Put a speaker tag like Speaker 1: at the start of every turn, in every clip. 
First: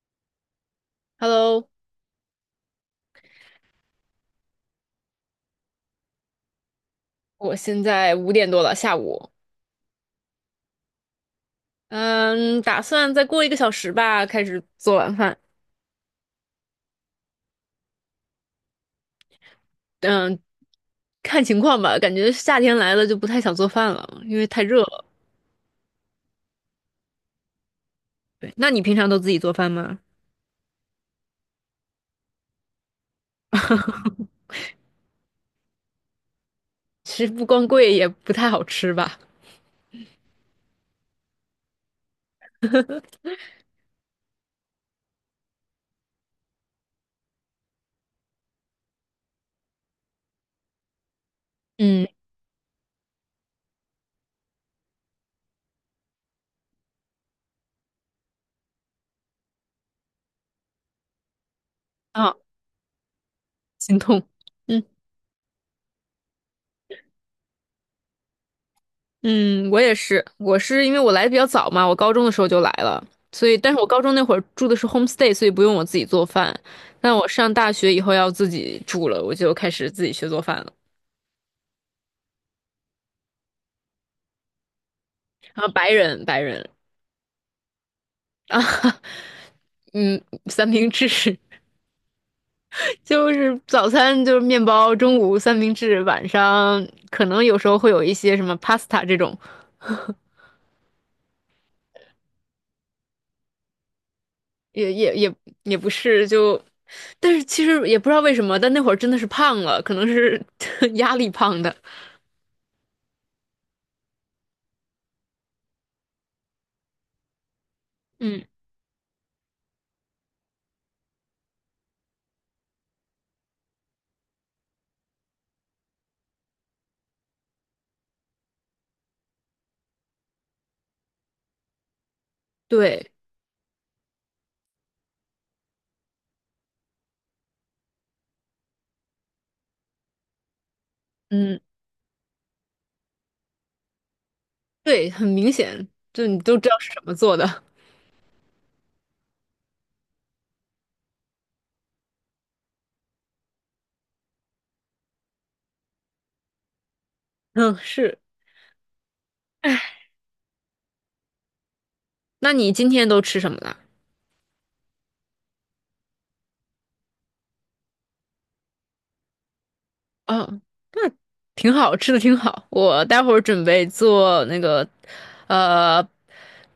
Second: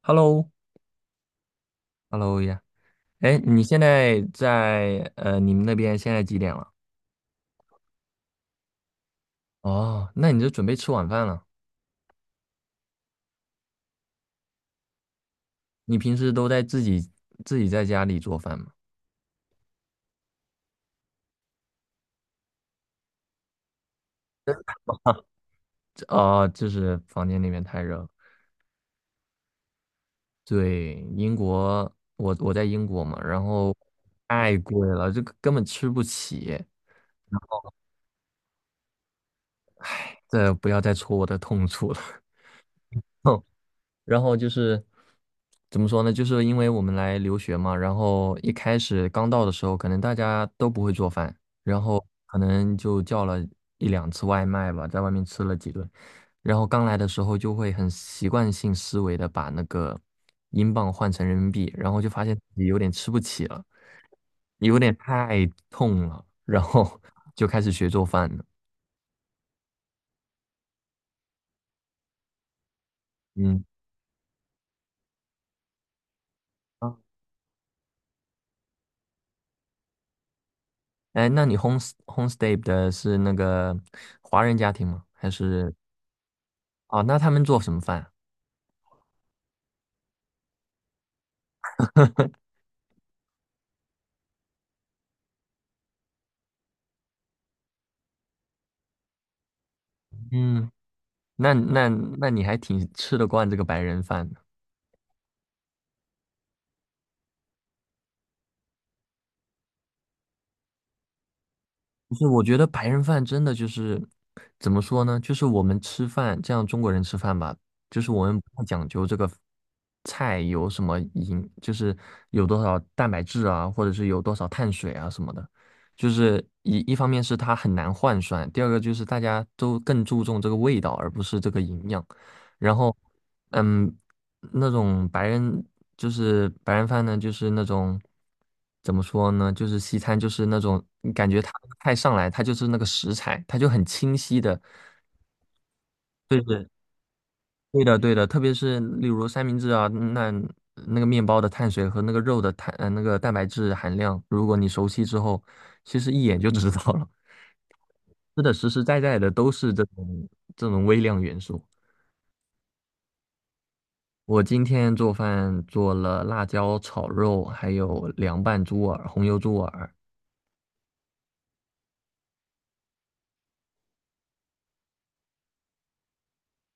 Speaker 1: Hello，
Speaker 2: Hello，
Speaker 1: Hello 呀，哎，你现在你们那边现在几点了？
Speaker 2: 我现在5点多了，下午。
Speaker 1: 哦，那你就准备吃晚饭了。
Speaker 2: 嗯，打算再过一个小时吧，开始做晚饭。
Speaker 1: 你平时都在自己在家里做饭吗？
Speaker 2: 嗯，看情况吧，感觉夏天来了就不太想做饭了，因为太热了。
Speaker 1: 这啊、就是房间那边太热了。
Speaker 2: 对，那你平常都自己做饭吗？
Speaker 1: 对，英国，我在英国嘛，然后 太贵了，这个根本吃不起。
Speaker 2: 其实不光贵，也不太好吃吧。
Speaker 1: 这不要再戳我的痛处了。然后就是怎么说呢？就是因为我们来留学嘛，然后一开始刚到的时候，可能大家都不会做饭，然后
Speaker 2: 嗯，
Speaker 1: 可能就叫了一两次外卖吧，在外面吃了几顿。然后刚来的时候就会很习惯性思维的把那个英镑换成人民币，然后就发现
Speaker 2: 啊，
Speaker 1: 自己有点吃不起了，
Speaker 2: 心痛。
Speaker 1: 有
Speaker 2: 嗯
Speaker 1: 点太痛了，然后 就开始学做饭了。
Speaker 2: 嗯，我也是，我是因为我来的比较早嘛，我高中的时候就来了，所以
Speaker 1: 嗯。
Speaker 2: 但是我高中那会儿住的是 homestay，所以不用我自己做饭。但我上大学以后要自己住了，我就开始自己学做饭了。
Speaker 1: 哎，那你 homestay 的是那个华人家庭吗？还
Speaker 2: 啊，
Speaker 1: 是
Speaker 2: 白人，白人
Speaker 1: 哦？那他们做什么饭啊？
Speaker 2: 啊，嗯，三明治 就是早餐就是面包，中午三明治，晚上可能有时候会有一些什么 pasta 这种，
Speaker 1: 嗯，那那那你还挺吃得惯这个白人饭的。
Speaker 2: 也也也也不是就，但是其实也不知道为什么，但那会儿真的是胖了，可能是 压力胖的。
Speaker 1: 不是，我觉得白人饭真的就是怎么说呢？就是我们吃饭，这样中国人吃饭吧，就是我们
Speaker 2: 嗯，
Speaker 1: 不太讲究这个菜有什么营，就是有多少蛋白质啊，或者是有多少碳水啊什么的。就是一方面是它很难换算，第二个就是大家都更注重这个味道，而不是这个营养。然后，
Speaker 2: 对，
Speaker 1: 嗯，那种白人就是白人饭呢，就是那种怎么说呢，就是西餐，就是那种你感觉它
Speaker 2: 嗯，
Speaker 1: 菜上来，它就是那个食材，它就很清晰的。
Speaker 2: 对，很明显，就你
Speaker 1: 对
Speaker 2: 都知
Speaker 1: 是
Speaker 2: 道是什么做的。
Speaker 1: 对的对的，特别是例如三明治啊，那个面包的碳水和那个肉的那个蛋白质含量，如果你熟悉之后，其实一眼就知道了。
Speaker 2: 嗯，是。
Speaker 1: 吃的实实在在的都是这种微量元素。
Speaker 2: 那你今天都吃什么了？
Speaker 1: 我今天做饭做了辣椒炒肉，还有凉拌猪耳、红油猪耳。
Speaker 2: 哦，那挺好吃的，挺好。我待会儿准备做那个，呃，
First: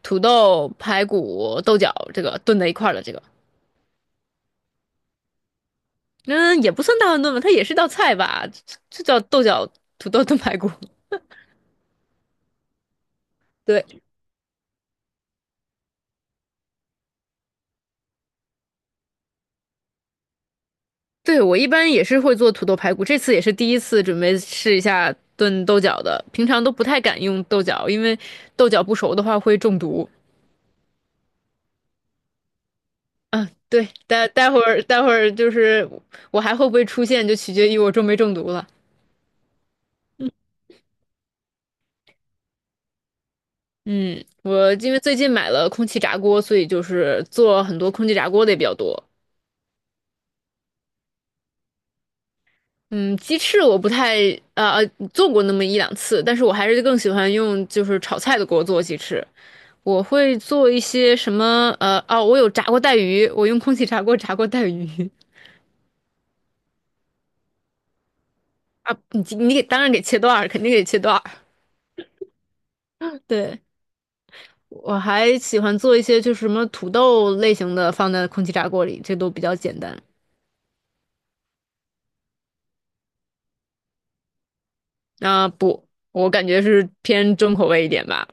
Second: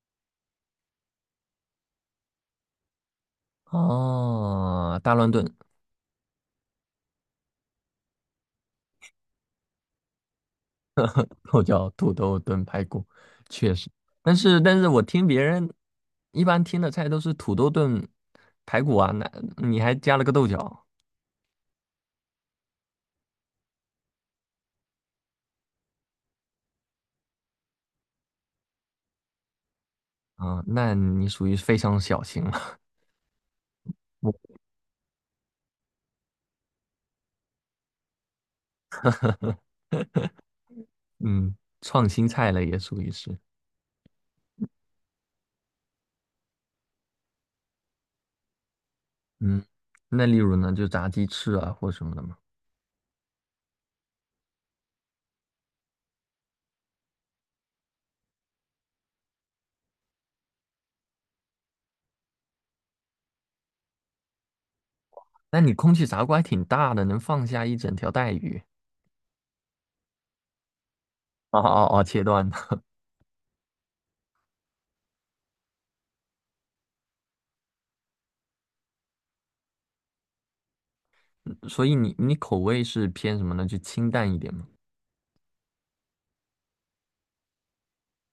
Speaker 2: 土豆排骨豆角，这个炖在一块儿的这个，
Speaker 1: 哦，大乱炖，
Speaker 2: 嗯，也不算大乱炖吧，它也是道菜吧，就叫豆角土豆炖排骨。
Speaker 1: 又叫土豆炖排骨，确实。
Speaker 2: 对，
Speaker 1: 但是我听别人一般听的菜都是土豆炖排骨啊，那你还加了个豆角
Speaker 2: 对，我一般也是会做土豆排骨，这次也是第一次准备试一下炖豆角的，平常都不太敢用豆角，因为豆角不熟的话会中毒。
Speaker 1: 啊，那你属于非常小型了。
Speaker 2: 嗯，对，待
Speaker 1: 我
Speaker 2: 待会儿待会儿就是我还会不会出现，就取决于我中没中毒了。
Speaker 1: 嗯，创新菜了也属于是。
Speaker 2: 嗯，我因为最近买了空气炸锅，所以就是做很多空气炸锅的也比较多。
Speaker 1: 嗯，那例如呢，就炸鸡翅啊或什么的嘛。
Speaker 2: 嗯，鸡翅我不太呃呃做过那么一两次，但是我还是更喜欢用就是炒菜的锅做鸡翅。我会做一些什么哦，我有炸过带鱼，我用空气炸锅炸过带鱼
Speaker 1: 那你空气炸锅还挺大的，能放下一整条带鱼。
Speaker 2: 啊，你给当然给切段儿，肯定给切段儿。
Speaker 1: 哦哦哦，切断的。
Speaker 2: 对，我还喜欢做一些就是什么土豆类型的放在空气炸锅里，这都比较简单。
Speaker 1: 所以你口味是偏什么呢？就清淡一点吗？
Speaker 2: 啊、不，我感觉是偏重口味一点吧。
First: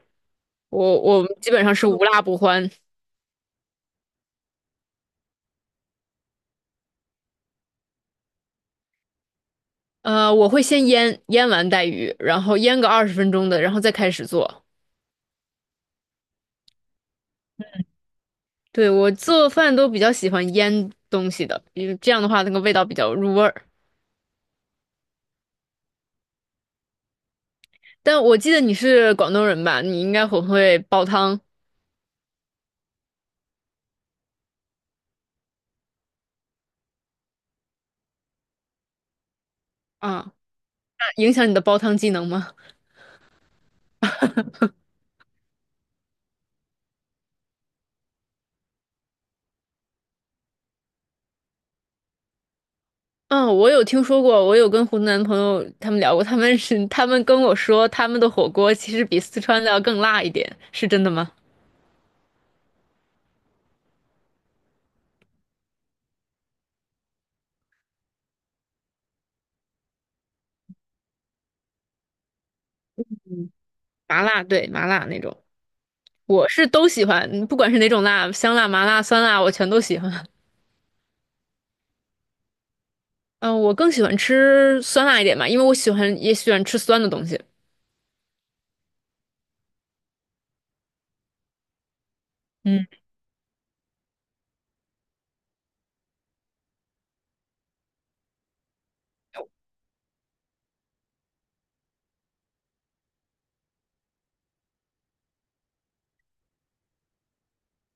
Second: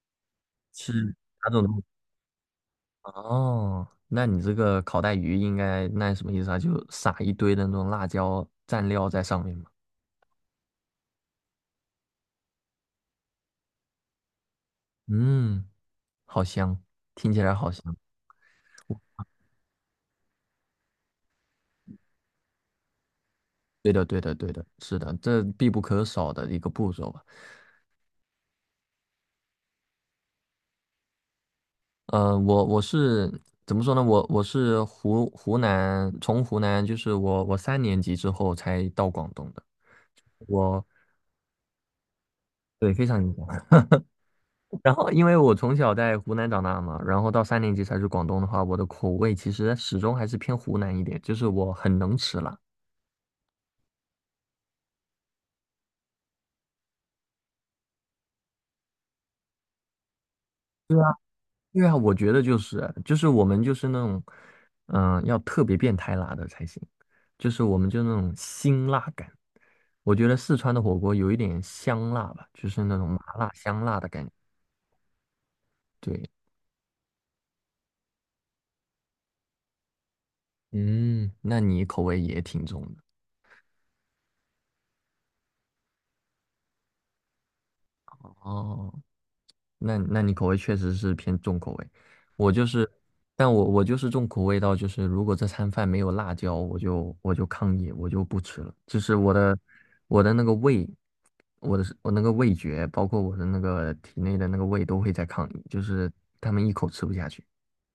Speaker 1: 吃
Speaker 2: 我们
Speaker 1: 哪
Speaker 2: 基
Speaker 1: 种
Speaker 2: 本上
Speaker 1: 东
Speaker 2: 是无
Speaker 1: 西
Speaker 2: 辣不欢。
Speaker 1: 哦，那你这个烤带鱼应该那什么意思啊？就撒一堆的那种辣椒蘸料在上面嘛。
Speaker 2: 呃，我会先腌，腌完带鱼，然后腌个20分钟的，然后再开始做。
Speaker 1: 嗯，好香，听起来好香。
Speaker 2: 对，我做饭都比较喜欢腌东西的，因为这样的话那个味道比较入味儿。
Speaker 1: 对的，对的，对的，是的，这必不可少的一个步骤吧。
Speaker 2: 但我记得你是广东人吧？你应该很会煲汤
Speaker 1: 我是怎么说呢？我是湖南，从湖南就是我三年级之后才到广东的。
Speaker 2: 啊，
Speaker 1: 我
Speaker 2: 那影响你的煲汤技能吗？
Speaker 1: 对非常影响。然后，因为我从小在湖南长大嘛，然后到三年级才去广东的话，我的口味其实始终还是偏湖南一点，就是我很能吃辣。
Speaker 2: 嗯，我有听说过，我有跟湖南朋友他们聊过，他们跟我说，他们的火锅其实比四川的要更辣一点，是真的吗？
Speaker 1: 对啊，我觉得就是我们就是那种，嗯、要特别变态辣的才行，就是我们就那种辛辣感。我觉得四川的火锅有一点香辣吧，就是那种麻辣香辣的
Speaker 2: 麻
Speaker 1: 感觉。
Speaker 2: 辣，对，麻辣那种。
Speaker 1: 对，
Speaker 2: 我是都喜欢，不管是哪种辣，香辣、麻辣、酸辣，我全都喜欢。
Speaker 1: 嗯，那你口味也挺重的
Speaker 2: 嗯、我更喜欢吃酸辣一点吧，因为我喜欢也喜欢吃酸的东西。
Speaker 1: 哦。那你口味确实是偏重口味。我就是，但我就是重口味到就是，如果这餐饭没有辣椒，我就抗议，我就不吃了。就是我的那个胃，我那个味觉，包括我的那个体内的那个胃都会在抗议，就是他们一口吃不下去。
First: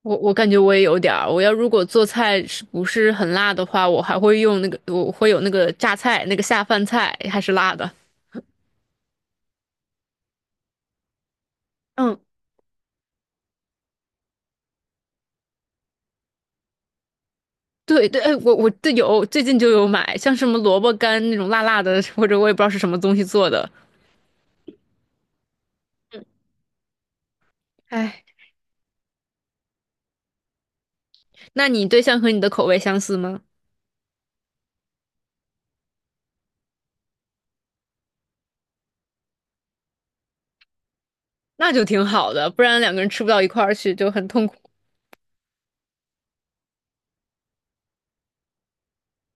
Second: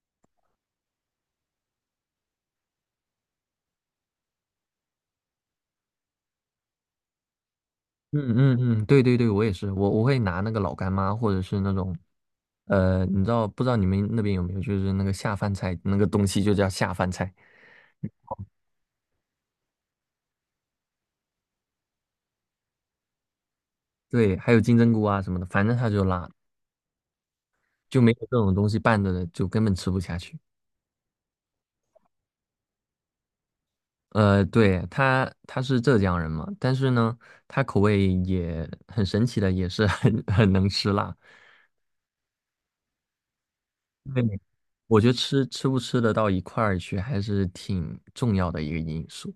Speaker 2: 我感觉我也有点儿，如果做菜是不是很辣的话，我还会用那个，我会有那个榨菜，那个下饭菜还是辣的。
Speaker 1: 嗯嗯嗯，对对对，我也是，我会拿那个老干妈或者是那种。
Speaker 2: 嗯，
Speaker 1: 你知道不知道你们那边有没有，就是那个下饭菜那个东西就叫下饭菜。
Speaker 2: 对对，哎，我这有最近就有买，像什么萝卜干那种辣辣的，或者我也不知道是什么东西做的。
Speaker 1: 对，还有金针菇啊什么的，反正它就辣，就没有
Speaker 2: 哎，
Speaker 1: 这种东西拌着的，就根本吃不下去。
Speaker 2: 那你对象和你的口味相似吗？
Speaker 1: 对，他是浙江人嘛，但是呢，他口味也很神奇的，也是 很能吃辣。
Speaker 2: 那就挺好的，不然两个人吃不到一块儿去就很
Speaker 1: 对，
Speaker 2: 痛苦。
Speaker 1: 我觉得吃不吃得到一块儿去，还是挺重要的一个因素。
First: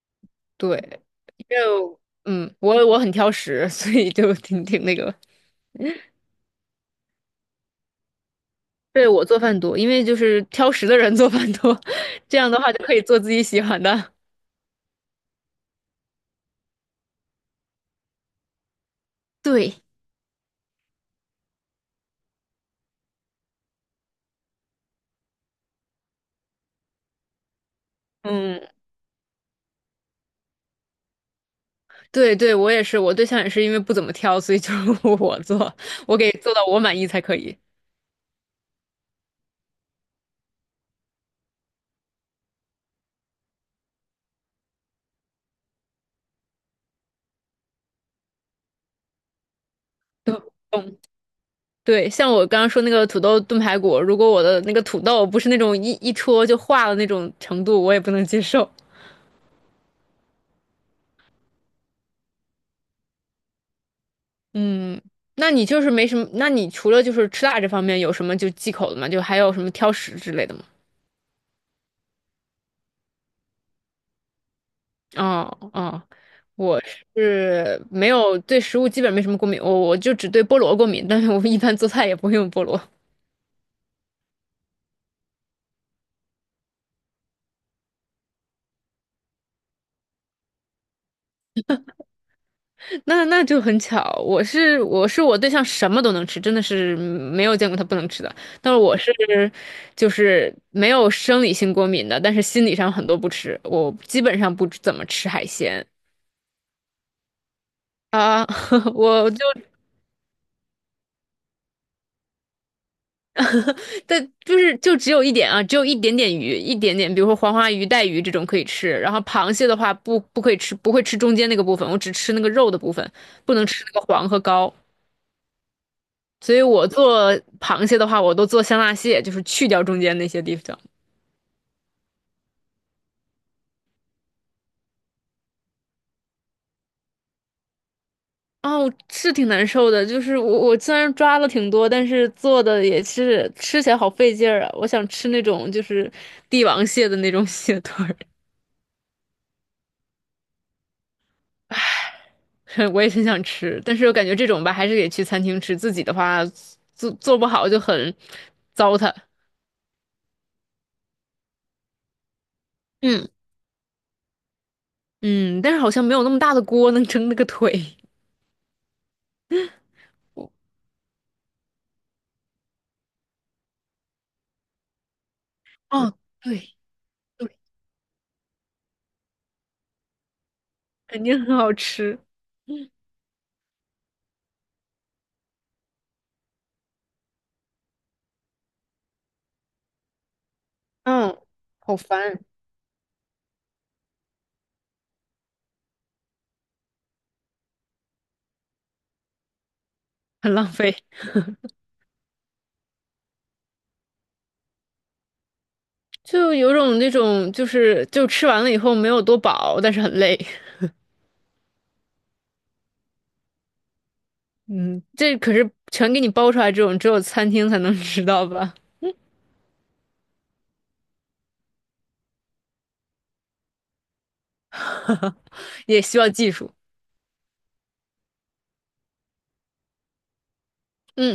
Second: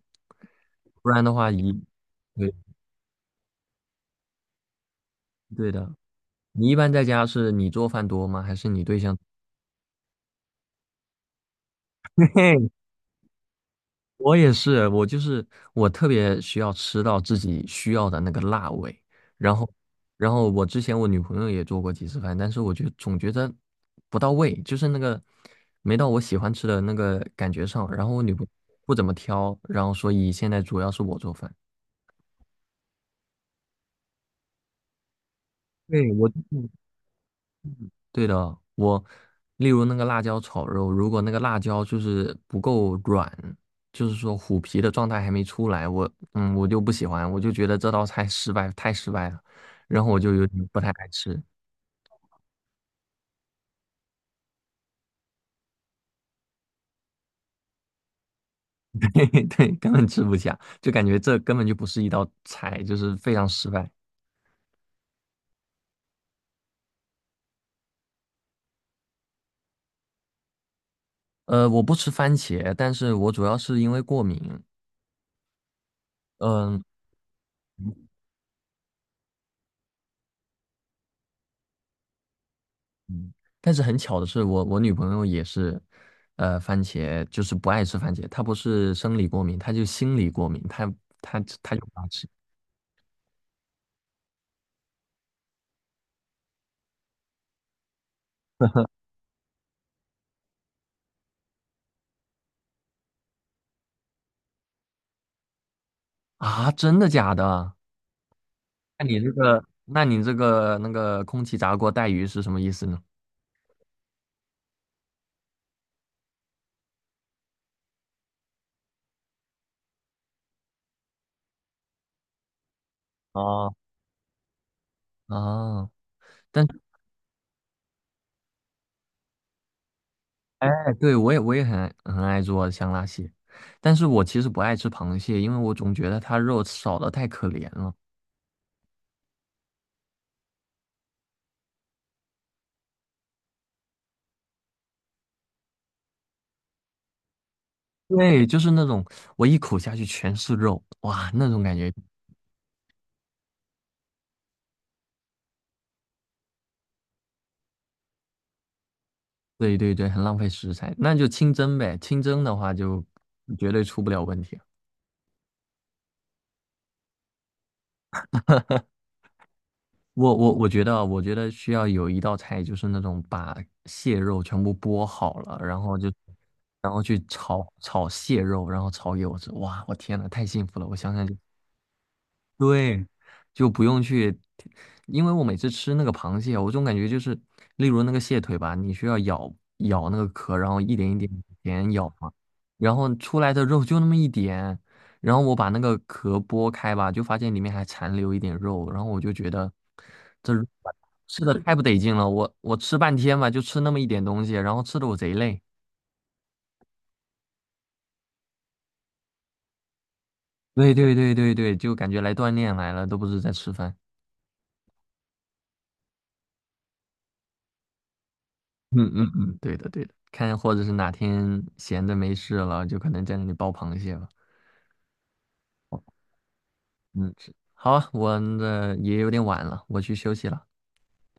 Speaker 2: 对，
Speaker 1: 不然的话，一，
Speaker 2: 就
Speaker 1: 对
Speaker 2: 嗯，我很挑食，所以就挺那个。
Speaker 1: 对的，你一般在家是你做饭多吗？还是你对
Speaker 2: 对，
Speaker 1: 象？
Speaker 2: 我做饭多，因为就是挑食的人做饭多，这样的话 就可以做自己喜欢的。
Speaker 1: 我也是，我就是我特别需要吃到自己需要的那个辣味。然后，
Speaker 2: 对，
Speaker 1: 然后我之前我女朋友也做过几次饭，但是我就总觉得不到位，就是那个没到我喜欢吃的那个感觉上，然后我女朋友
Speaker 2: 嗯，
Speaker 1: 不怎么挑，然后所以现在主要是我做饭。
Speaker 2: 对对，我也是，我对象也是因为不怎么挑，所以就 我做，
Speaker 1: 对，
Speaker 2: 我给
Speaker 1: 我。
Speaker 2: 做到我满意才可以。
Speaker 1: 对的，我例如那个辣椒炒肉，如果那个辣椒就是不够软，就是说虎皮的状态还没出来，我就不喜欢，我就觉得这道菜失败，太失败了，然后我就有点不太
Speaker 2: 嗯，
Speaker 1: 爱吃。
Speaker 2: 对，像我刚刚说那个土豆炖排骨，如果我的那个土豆不是那种一戳就化了那种程度，我也不能接受。
Speaker 1: 对对，根本吃不下，就感觉这根本就不是一道菜，就是非常失败。
Speaker 2: 嗯，那你就是没什么，那你除了就是吃辣这方面有什么就忌口的吗？就还有什么挑食之类的吗？
Speaker 1: 我不吃番茄，但是我主要是因为过敏。
Speaker 2: 哦哦，我
Speaker 1: 嗯、
Speaker 2: 是没有对食物基本没什么过敏，我就只对菠萝过敏，但是我一般做菜也不会用菠萝。
Speaker 1: 嗯，但是很巧的是我女朋友也是，番茄就是不爱吃番茄，她不是生理过敏，她就心理过敏，她就不爱吃
Speaker 2: 那就很巧，我对象什么都能吃，真的是没有见过他不能吃的。但是我是就是没有生理性过敏的，但是心理上很多不吃，我基本上不怎么吃海鲜。
Speaker 1: 啊！真的假的？
Speaker 2: 啊，
Speaker 1: 那你
Speaker 2: 我
Speaker 1: 这
Speaker 2: 就
Speaker 1: 个，那你这个那个空气炸锅带鱼是什么意思呢？
Speaker 2: 但就是就只有一点啊，只有一点点鱼，一点点，比如说黄花鱼、带鱼这种可以吃。然后螃蟹的话不可以吃，不会吃中间那个部分，我只吃那个肉的部分，不能
Speaker 1: 哦
Speaker 2: 吃那个黄和膏。
Speaker 1: 哦，
Speaker 2: 所以
Speaker 1: 但是
Speaker 2: 我做螃蟹的话，我都做香辣蟹，就是去掉中间那些地
Speaker 1: 哎，
Speaker 2: 方。
Speaker 1: 对我也很爱做香辣蟹，但是我其实不爱吃螃蟹，因为我总觉得它肉少的太可怜了。
Speaker 2: 哦，是挺难受的，就是我虽然抓了挺多，但是做的也是吃起来好费劲儿啊。我想吃那种就是帝王蟹的那种 蟹腿儿
Speaker 1: 对，就是那种我一口下去全是肉，哇，那种感觉。
Speaker 2: 我也很想吃，但是我感觉这种吧，还是得去餐厅吃。自己的话，做不好就很糟蹋。
Speaker 1: 对对对，很浪费食材，那就清蒸呗。清蒸的话就
Speaker 2: 嗯，
Speaker 1: 绝对出不了问题。
Speaker 2: 嗯，但是好像没有那么大的锅能蒸那个腿。
Speaker 1: 我觉得啊，我觉得需要有一道菜，就是那种把蟹肉全部剥好了，然后就
Speaker 2: 哦，对，
Speaker 1: 然后去
Speaker 2: 对，
Speaker 1: 炒炒蟹肉，然后炒给我吃。哇，我天呐，太幸福了！我想
Speaker 2: 肯
Speaker 1: 想就。
Speaker 2: 定很好吃，
Speaker 1: 对，就不用去，因为我每次吃那个螃蟹，我总感觉就是，例如那个蟹腿吧，你需要咬咬那个壳，然后一点一
Speaker 2: 嗯，
Speaker 1: 点点
Speaker 2: 好
Speaker 1: 咬嘛，
Speaker 2: 烦。
Speaker 1: 然后出来的肉就那么一点，然后我把那个壳剥开吧，就发现里面还残留一点肉，然后我就觉得
Speaker 2: 很
Speaker 1: 这肉
Speaker 2: 浪
Speaker 1: 吧
Speaker 2: 费，
Speaker 1: 吃的太不得劲了，我吃半天吧，就吃那么一点东西，然后吃的我贼累。
Speaker 2: 就有种那种就是就吃完了以后没有多饱，但是很累。
Speaker 1: 对对对对对，就感觉来锻炼来了，都不是在吃饭。
Speaker 2: 嗯，这可是全给你包出来，这种只有餐厅才能 吃到吧？
Speaker 1: 嗯嗯嗯，对的对的，看或者是哪天闲的没事了，就可能在那里剥螃蟹吧。
Speaker 2: 也需要技术。
Speaker 1: 嗯，是好啊，我的也有点晚了，我去休息了。
Speaker 2: 嗯。